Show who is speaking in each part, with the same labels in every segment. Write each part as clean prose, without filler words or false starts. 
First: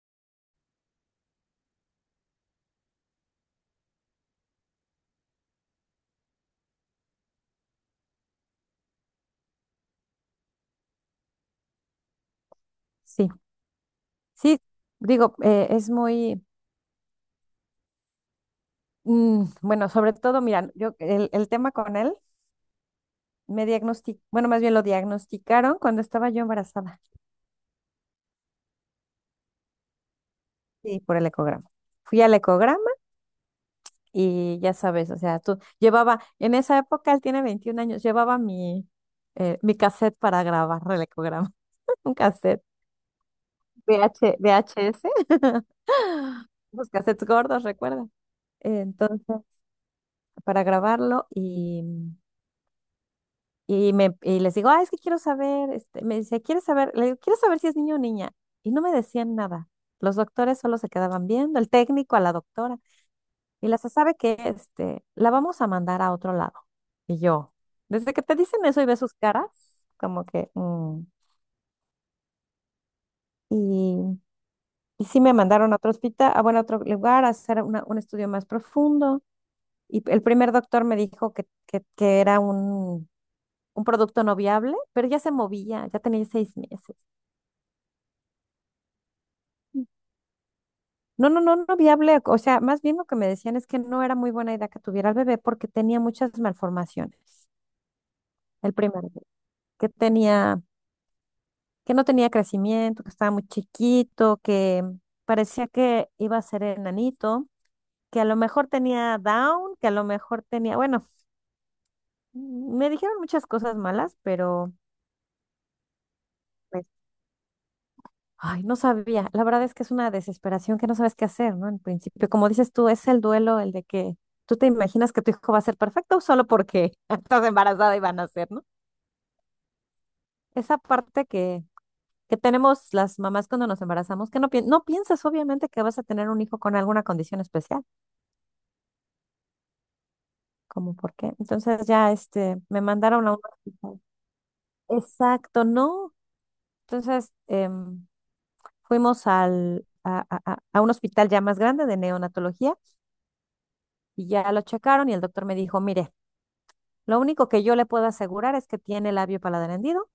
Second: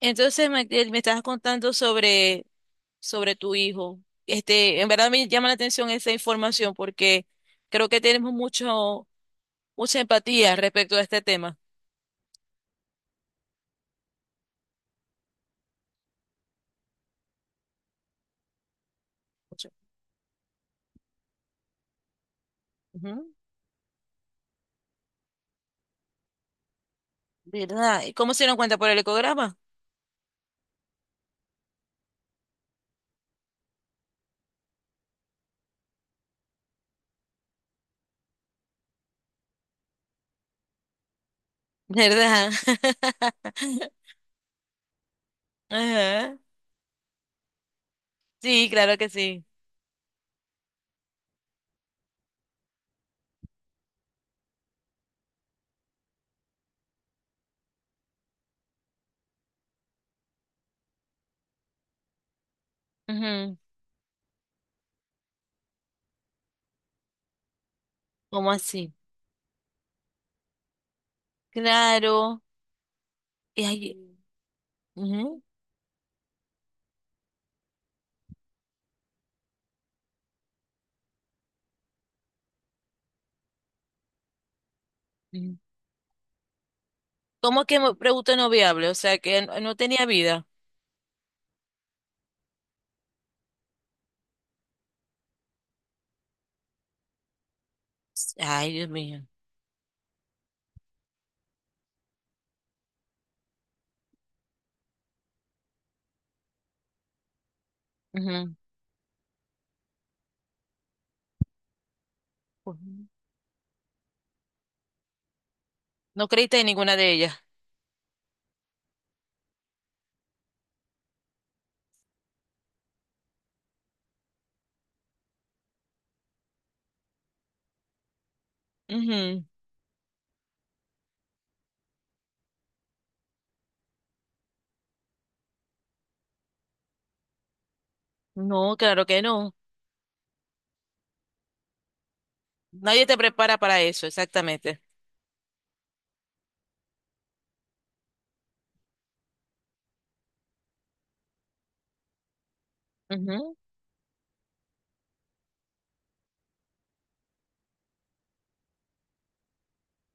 Speaker 1: Entonces me estabas contando sobre tu hijo. Este, en verdad me llama la atención esa información porque creo que tenemos mucho, mucha empatía respecto a este tema.
Speaker 2: Sí, sí, digo, es muy,
Speaker 1: Mucho.
Speaker 2: bueno, sobre todo, mira, yo el tema con él
Speaker 1: Ujú.
Speaker 2: me diagnosticaron, bueno, más bien lo diagnosticaron cuando estaba yo embarazada,
Speaker 1: ¿Verdad? ¿Y cómo se dieron cuenta por el ecograma?
Speaker 2: sí, por el ecograma. Fui al ecograma y ya sabes, o sea, tú llevaba, en esa época él tiene 21 años, llevaba mi cassette para grabar el ecograma, un
Speaker 1: ¿Verdad?
Speaker 2: cassette VH, VHS,
Speaker 1: Ajá.
Speaker 2: los cassettes gordos, recuerda.
Speaker 1: Sí, claro que
Speaker 2: Entonces,
Speaker 1: sí.
Speaker 2: para grabarlo y les digo, ah, es que quiero saber, este, me dice, ¿quieres saber? Le digo, quiero saber si es niño o niña. Y no me decían nada. Los doctores solo se quedaban viendo, el técnico a la doctora.
Speaker 1: Ujú.
Speaker 2: Y la sabe que este, la vamos a mandar a otro lado. Y yo, desde que te
Speaker 1: ¿Cómo
Speaker 2: dicen eso y
Speaker 1: así?
Speaker 2: ves sus caras, como que.
Speaker 1: Claro. Y ahí-
Speaker 2: Y, y sí me
Speaker 1: ujú,
Speaker 2: mandaron a otro hospital, a, bueno, a otro lugar, a hacer un estudio más profundo. Y el primer doctor me dijo que era un producto no viable, pero ya se
Speaker 1: ujú.
Speaker 2: movía, ya tenía 6 meses.
Speaker 1: ¿Cómo que pregunta no viable? O sea, que no tenía vida.
Speaker 2: No, no, no, no viable. O sea, más bien lo que me decían es que no era muy buena idea que tuviera el bebé porque tenía muchas malformaciones.
Speaker 1: Ay,
Speaker 2: El
Speaker 1: Dios
Speaker 2: primer bebé,
Speaker 1: mío.
Speaker 2: que tenía, que no tenía crecimiento, que estaba muy chiquito, que parecía que iba a ser enanito, que a lo mejor tenía Down, que a lo mejor tenía, bueno, me
Speaker 1: Ujú.
Speaker 2: dijeron muchas cosas malas, pero
Speaker 1: No creíste en
Speaker 2: pues,
Speaker 1: ninguna de ellas.
Speaker 2: ay, no sabía. La verdad es que es una desesperación que no sabes qué hacer, ¿no? En principio, como dices tú, es el duelo el de que tú te imaginas que tu hijo va a ser perfecto solo porque estás embarazada y van a ser, ¿no?
Speaker 1: Ujú.
Speaker 2: Esa parte que tenemos las mamás cuando nos embarazamos, que no, no piensas obviamente que vas a tener un hijo con alguna condición especial,
Speaker 1: No, claro que no.
Speaker 2: como por qué. Entonces ya este, me
Speaker 1: Nadie te
Speaker 2: mandaron a un
Speaker 1: prepara para
Speaker 2: hospital.
Speaker 1: eso, exactamente.
Speaker 2: Exacto, ¿no? Entonces fuimos al, a un hospital ya más grande de neonatología.
Speaker 1: Ujú.
Speaker 2: Y ya lo checaron y el doctor me dijo, mire, lo único que yo le puedo asegurar es que tiene labio paladar hendido,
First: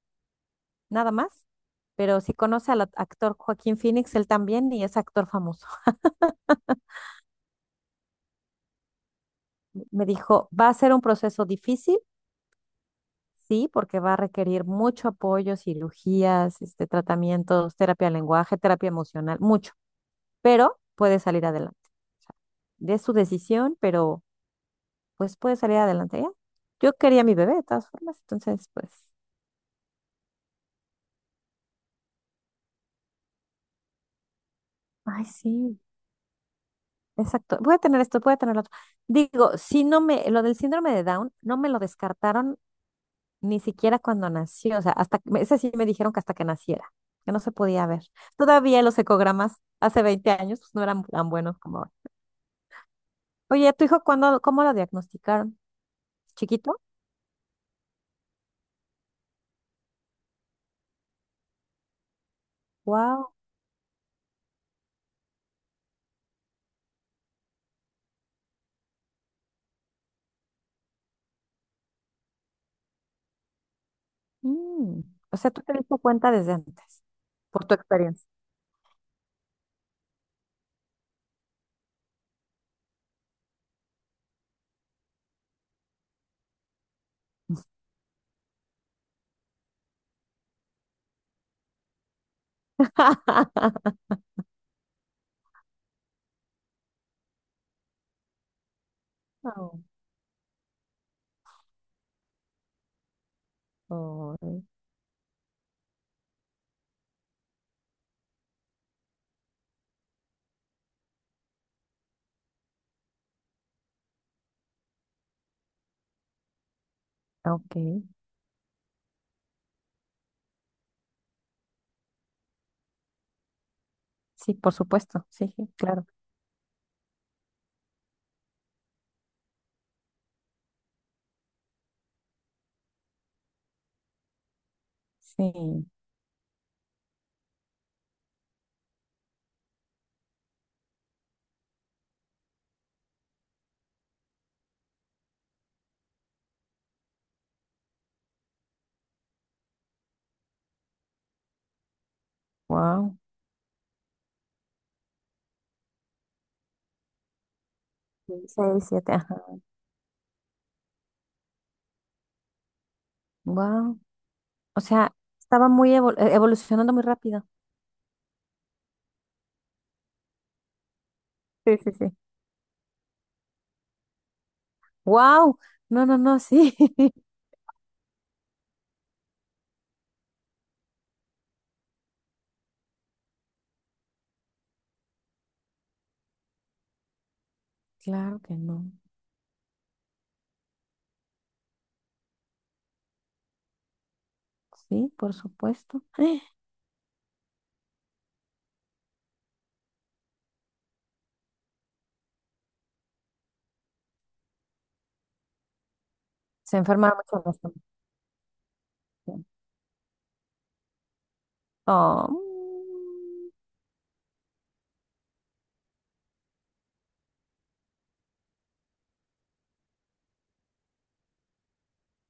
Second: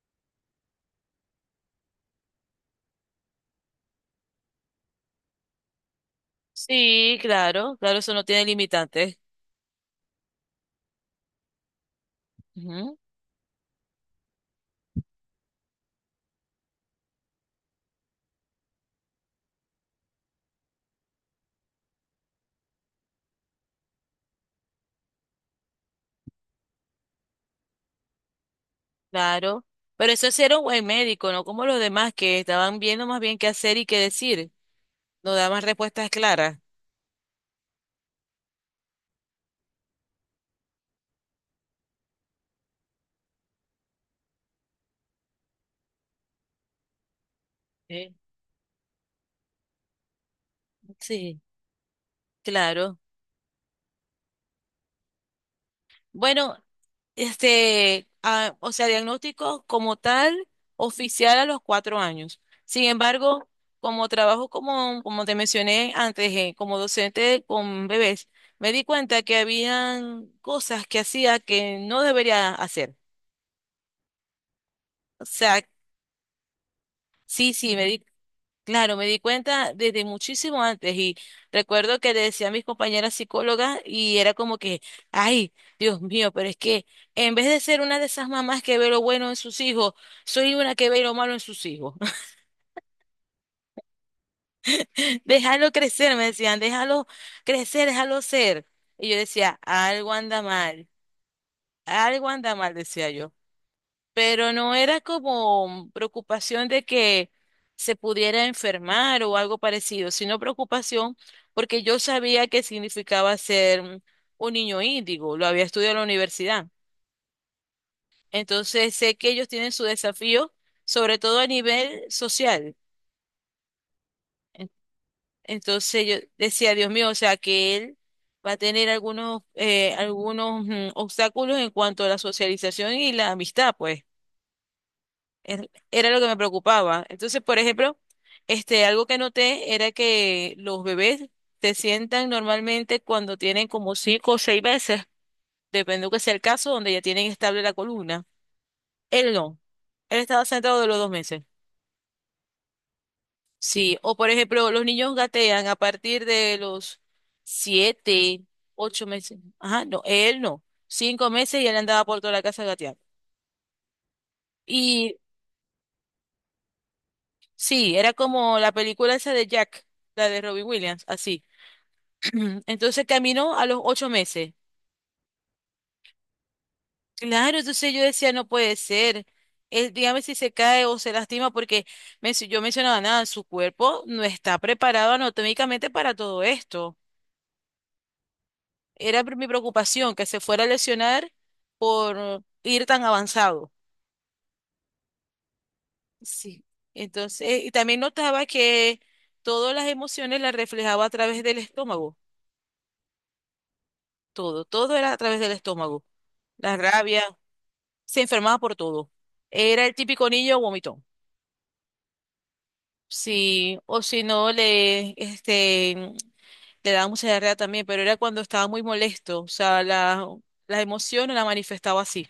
Speaker 2: nada más. Pero si conoce al actor Joaquín Phoenix, él también y es actor famoso.
Speaker 1: Sí, claro, claro, eso no tiene limitantes.
Speaker 2: Me dijo, va a ser un proceso difícil,
Speaker 1: Ujú,
Speaker 2: sí, porque va a requerir mucho apoyo, cirugías, este, tratamientos, terapia de lenguaje, terapia emocional, mucho, pero puede salir adelante. O sea, de su decisión, pero pues puede salir adelante ya. Yo quería a mi bebé de todas formas, entonces pues,
Speaker 1: claro. Pero eso sí era un buen médico, no como los demás que estaban viendo más bien qué hacer y qué decir.
Speaker 2: ay,
Speaker 1: No daban
Speaker 2: sí.
Speaker 1: respuestas claras.
Speaker 2: Exacto, voy a tener esto, voy a tener lo otro. Digo, si no me, lo del síndrome de Down, no me lo descartaron ni siquiera cuando nací, o sea, hasta, ese sí me dijeron que hasta que naciera, que no se podía ver.
Speaker 1: Sí.
Speaker 2: Todavía los ecogramas hace 20 años pues, no eran tan
Speaker 1: Sí,
Speaker 2: buenos como ahora.
Speaker 1: claro.
Speaker 2: Oye, ¿tu hijo cuándo, cómo lo diagnosticaron?
Speaker 1: Bueno,
Speaker 2: ¿Chiquito?
Speaker 1: este, o sea, diagnóstico como tal, oficial a los 4 años. Sin
Speaker 2: Wow.
Speaker 1: embargo, como trabajo, como te mencioné antes, como docente con bebés, me di cuenta que habían cosas que hacía que no debería hacer.
Speaker 2: Mm.
Speaker 1: O
Speaker 2: O sea,
Speaker 1: sea.
Speaker 2: tú te diste cuenta desde antes,
Speaker 1: Sí,
Speaker 2: por
Speaker 1: sí,
Speaker 2: tu
Speaker 1: me di,
Speaker 2: experiencia.
Speaker 1: claro, me di cuenta desde muchísimo antes y recuerdo que le decía a mis compañeras psicólogas y era como que, ay, Dios mío, pero es que en vez de ser una de esas mamás que ve lo bueno en sus hijos, soy una que ve lo malo en sus hijos. Déjalo crecer, me decían, déjalo crecer, déjalo ser. Y yo decía,
Speaker 2: Oh,
Speaker 1: algo anda mal, decía yo.
Speaker 2: oh,
Speaker 1: Pero no era como preocupación de que se pudiera enfermar o algo parecido, sino preocupación porque yo sabía que significaba ser un niño índigo, lo había estudiado en la universidad.
Speaker 2: ok,
Speaker 1: Entonces sé que ellos tienen su desafío, sobre todo a nivel social.
Speaker 2: sí,
Speaker 1: En-
Speaker 2: por supuesto, sí, sí, claro,
Speaker 1: Entonces yo decía, Dios mío, o sea que él va a tener algunos, obstáculos en cuanto a la socialización y la amistad, pues.
Speaker 2: sí,
Speaker 1: Era lo que me preocupaba. Entonces, por ejemplo, este, algo que noté era que los bebés se sientan normalmente cuando tienen como cinco o seis veces, dependiendo que sea el caso, donde ya tienen estable la columna. Él no. Él estaba sentado de los 2 meses.
Speaker 2: wow.
Speaker 1: Sí. O por ejemplo, los niños gatean a partir de los siete,
Speaker 2: Seis,
Speaker 1: ocho
Speaker 2: siete,
Speaker 1: meses.
Speaker 2: ajá.
Speaker 1: Ajá, no, él no. 5 meses y él andaba por toda la casa gateando.
Speaker 2: Wow. O sea,
Speaker 1: Y
Speaker 2: estaba muy evolucionando muy rápido.
Speaker 1: sí, era como la película esa de Jack, la de Robin Williams, así.
Speaker 2: Sí, sí, sí.
Speaker 1: Entonces caminó a los 8 meses.
Speaker 2: Wow. No, no, no, sí.
Speaker 1: Claro, entonces yo decía, no puede ser. Él, dígame si se cae o se lastima, porque yo mencionaba nada, su cuerpo no está preparado anatómicamente para todo esto.
Speaker 2: Claro que no.
Speaker 1: Era mi preocupación que se fuera a lesionar por ir tan avanzado.
Speaker 2: Sí, por supuesto.
Speaker 1: Sí. Entonces, y también notaba que todas las emociones las reflejaba a través del estómago. Todo, todo era a través del estómago. La
Speaker 2: Se enferma
Speaker 1: rabia,
Speaker 2: mucho la estómago.
Speaker 1: se enfermaba por todo. Era el típico niño vomitón.
Speaker 2: Oh. Mm.
Speaker 1: Sí, o si no le, este, le daba mucha diarrea también, pero era cuando estaba muy molesto, o sea, la emoción la manifestaba así,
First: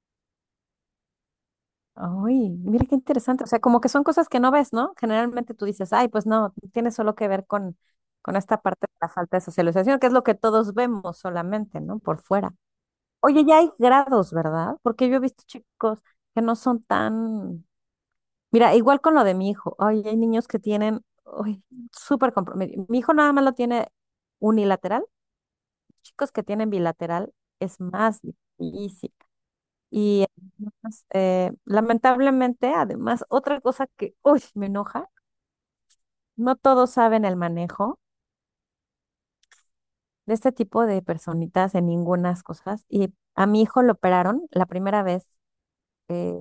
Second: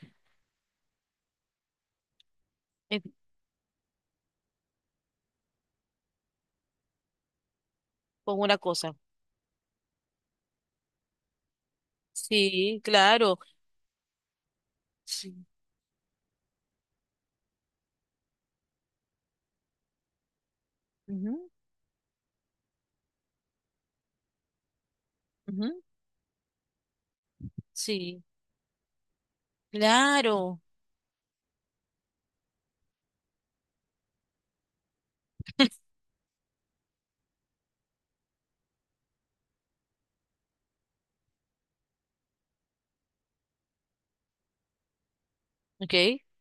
Speaker 2: Ay, mira qué
Speaker 1: eh,
Speaker 2: interesante. O sea, como que son cosas que no ves, ¿no? Generalmente tú dices, ay, pues no, tiene solo que ver con
Speaker 1: con una
Speaker 2: esta parte
Speaker 1: cosa.
Speaker 2: de la falta de socialización, que es lo que todos vemos solamente, ¿no? Por fuera.
Speaker 1: Sí, claro.
Speaker 2: Oye, ya hay grados, ¿verdad? Porque yo he visto
Speaker 1: Sí,
Speaker 2: chicos que no son tan... Mira, igual con lo de mi hijo. Ay, hay niños que tienen
Speaker 1: ujú,
Speaker 2: ay, súper comprometido. Mi hijo nada más lo tiene unilateral.
Speaker 1: ujú,
Speaker 2: Chicos que tienen bilateral es más
Speaker 1: sí,
Speaker 2: difícil. Y
Speaker 1: claro,
Speaker 2: además, lamentablemente, además, otra cosa que, uy, me enoja, no todos saben el manejo de este tipo de personitas en ningunas cosas. Y a mi hijo lo operaron la primera vez.
Speaker 1: ok,
Speaker 2: eh,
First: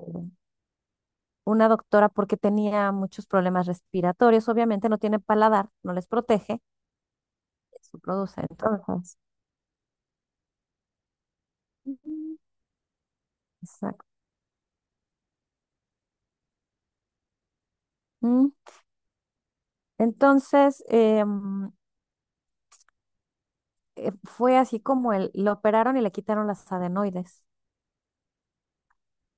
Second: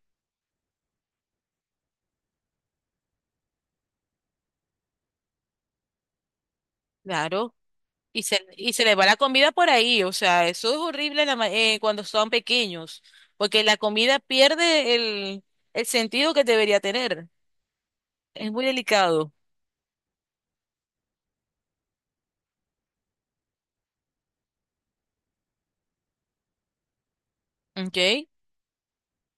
Speaker 2: una doctora porque tenía muchos problemas respiratorios, obviamente no tiene paladar, no les protege,
Speaker 1: claro.
Speaker 2: eso
Speaker 1: Y se,
Speaker 2: produce.
Speaker 1: y se les va la
Speaker 2: Entonces,
Speaker 1: comida por ahí, o sea, eso es horrible en la cuando son
Speaker 2: Mm.
Speaker 1: pequeños, porque la
Speaker 2: Exacto.
Speaker 1: comida pierde el sentido que debería tener,
Speaker 2: Mm.
Speaker 1: es muy delicado,
Speaker 2: Entonces, fue así como él, lo operaron y le quitaron las adenoides.
Speaker 1: ok,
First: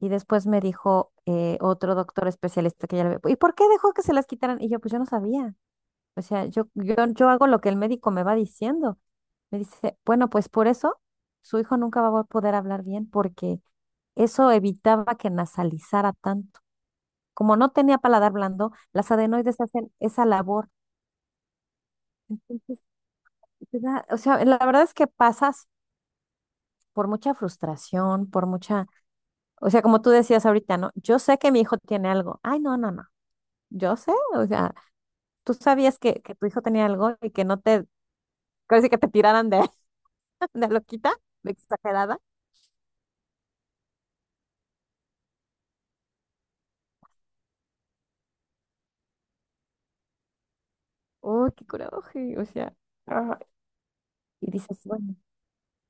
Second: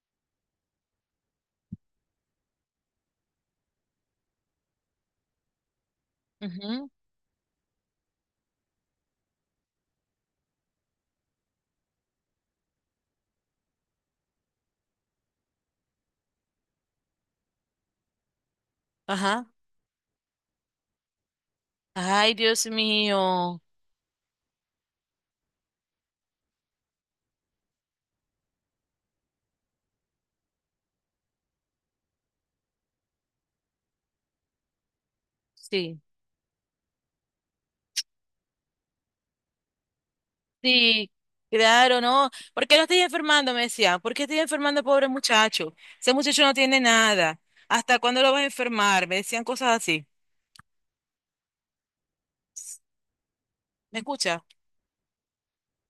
Speaker 2: Y después me dijo otro doctor especialista que ya le había... ¿Y por qué dejó que se las quitaran? Y yo, pues yo no sabía. O sea, yo,
Speaker 1: ujú,
Speaker 2: yo, yo hago lo que el médico me va diciendo. Me dice, bueno, pues por eso su hijo nunca va a poder hablar bien porque eso evitaba que nasalizara tanto. Como no tenía paladar blando, las
Speaker 1: ajá.
Speaker 2: adenoides hacen esa labor.
Speaker 1: Ay, Dios
Speaker 2: Entonces,
Speaker 1: mío.
Speaker 2: te o sea, la verdad es que pasas por mucha frustración, por mucha, o sea, como tú decías ahorita, ¿no? Yo sé que mi hijo tiene algo. Ay, no, no, no. Yo sé, o sea, tú sabías
Speaker 1: Sí,
Speaker 2: que tu hijo tenía algo y que no te, casi que te tiraran de, de
Speaker 1: sí,
Speaker 2: loquita, de
Speaker 1: claro,
Speaker 2: exagerada.
Speaker 1: ¿no? ¿Por qué no estoy enfermando? Me decía. ¿Por qué estoy enfermando, pobre muchacho? Ese muchacho no tiene nada. ¿Hasta cuándo lo vas a enfermar? Me decían cosas así.
Speaker 2: Oh, qué coraje. O sea, ah,
Speaker 1: ¿Me escucha?
Speaker 2: y dices, bueno,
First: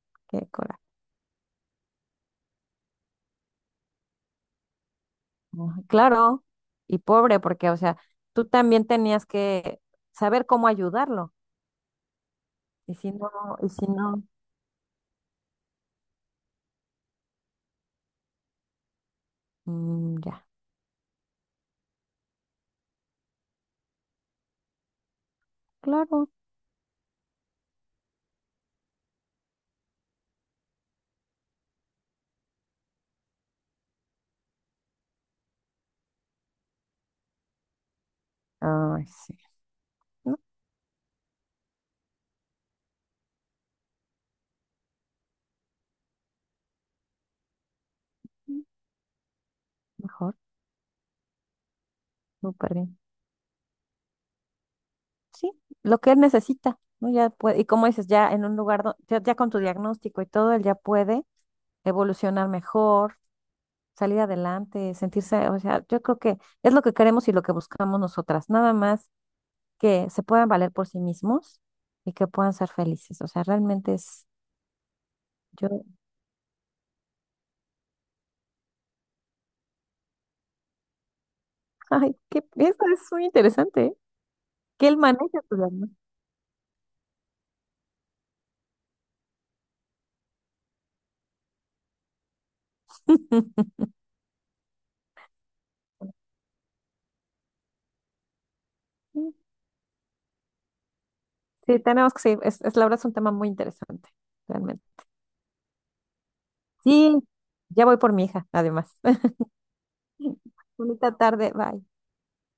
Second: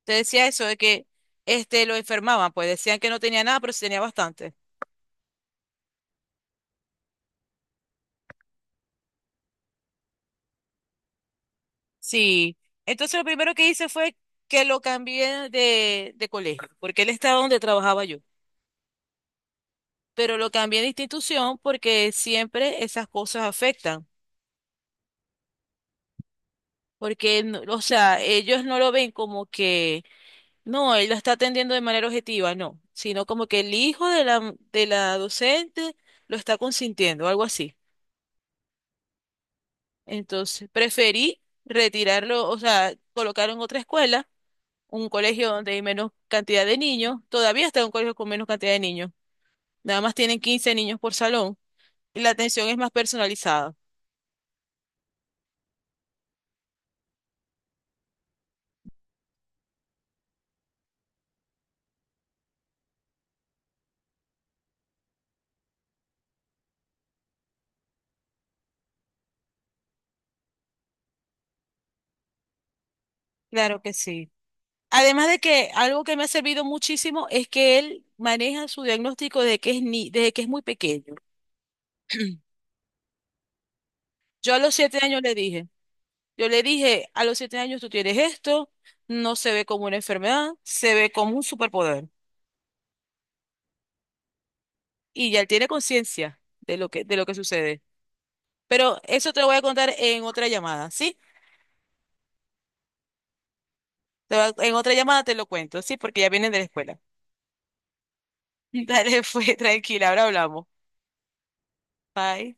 Speaker 1: Te decía
Speaker 2: qué
Speaker 1: eso de
Speaker 2: coraje.
Speaker 1: que este lo enfermaban, pues decían que no tenía nada, pero sí tenía bastante.
Speaker 2: Ajá, claro, y pobre, porque, o sea, tú también tenías que saber cómo ayudarlo.
Speaker 1: Sí.
Speaker 2: Y si
Speaker 1: Entonces lo
Speaker 2: no,
Speaker 1: primero que
Speaker 2: y si
Speaker 1: hice fue
Speaker 2: no,
Speaker 1: que lo cambié de colegio, porque él estaba donde trabajaba yo.
Speaker 2: mm,
Speaker 1: Pero
Speaker 2: ya,
Speaker 1: lo cambié de institución porque siempre esas cosas afectan.
Speaker 2: claro.
Speaker 1: Porque, o sea, ellos no lo ven como que, no, él la está atendiendo de manera objetiva, no, sino como que el hijo de la, docente lo está consintiendo, algo así.
Speaker 2: Ay, sí. No,
Speaker 1: Entonces, preferí retirarlo, o sea, colocar en otra escuela, un colegio donde hay menos cantidad de niños, todavía está en un colegio con menos
Speaker 2: mm,
Speaker 1: cantidad de niños, nada más
Speaker 2: mejor,
Speaker 1: tienen 15 niños por salón y la atención
Speaker 2: súper
Speaker 1: es más
Speaker 2: bien.
Speaker 1: personalizada.
Speaker 2: Sí, lo que él necesita, ¿no? Ya puede, y como dices, ya en un lugar, ya con tu diagnóstico y todo, él ya puede evolucionar mejor, salir adelante, sentirse, o sea, yo creo que es lo que queremos y lo que buscamos nosotras, nada más que se puedan valer por sí mismos y que puedan ser felices. O sea,
Speaker 1: Claro que
Speaker 2: realmente es,
Speaker 1: sí. Además de que
Speaker 2: yo,
Speaker 1: algo que me ha servido muchísimo es que él maneja su diagnóstico desde que es ni, desde que es muy pequeño.
Speaker 2: ay, que eso es muy interesante, ¿eh?
Speaker 1: Yo a los
Speaker 2: Que él
Speaker 1: 7 años le
Speaker 2: maneja tu
Speaker 1: dije,
Speaker 2: alma.
Speaker 1: yo le dije, a los 7 años tú tienes esto, no se ve como una enfermedad, se ve como un superpoder. Y ya él tiene conciencia de de lo que sucede. Pero eso te lo voy a contar en otra llamada, ¿sí?
Speaker 2: Sí, tenemos que seguir, es la verdad es un tema muy interesante,
Speaker 1: En
Speaker 2: realmente.
Speaker 1: otra llamada te lo cuento, ¿sí? Porque ya vienen de la escuela.
Speaker 2: Sí, ya voy por mi hija, además.
Speaker 1: Dale, fue tranquila, ahora hablamos.
Speaker 2: Bonita tarde, bye.
Speaker 1: Bye.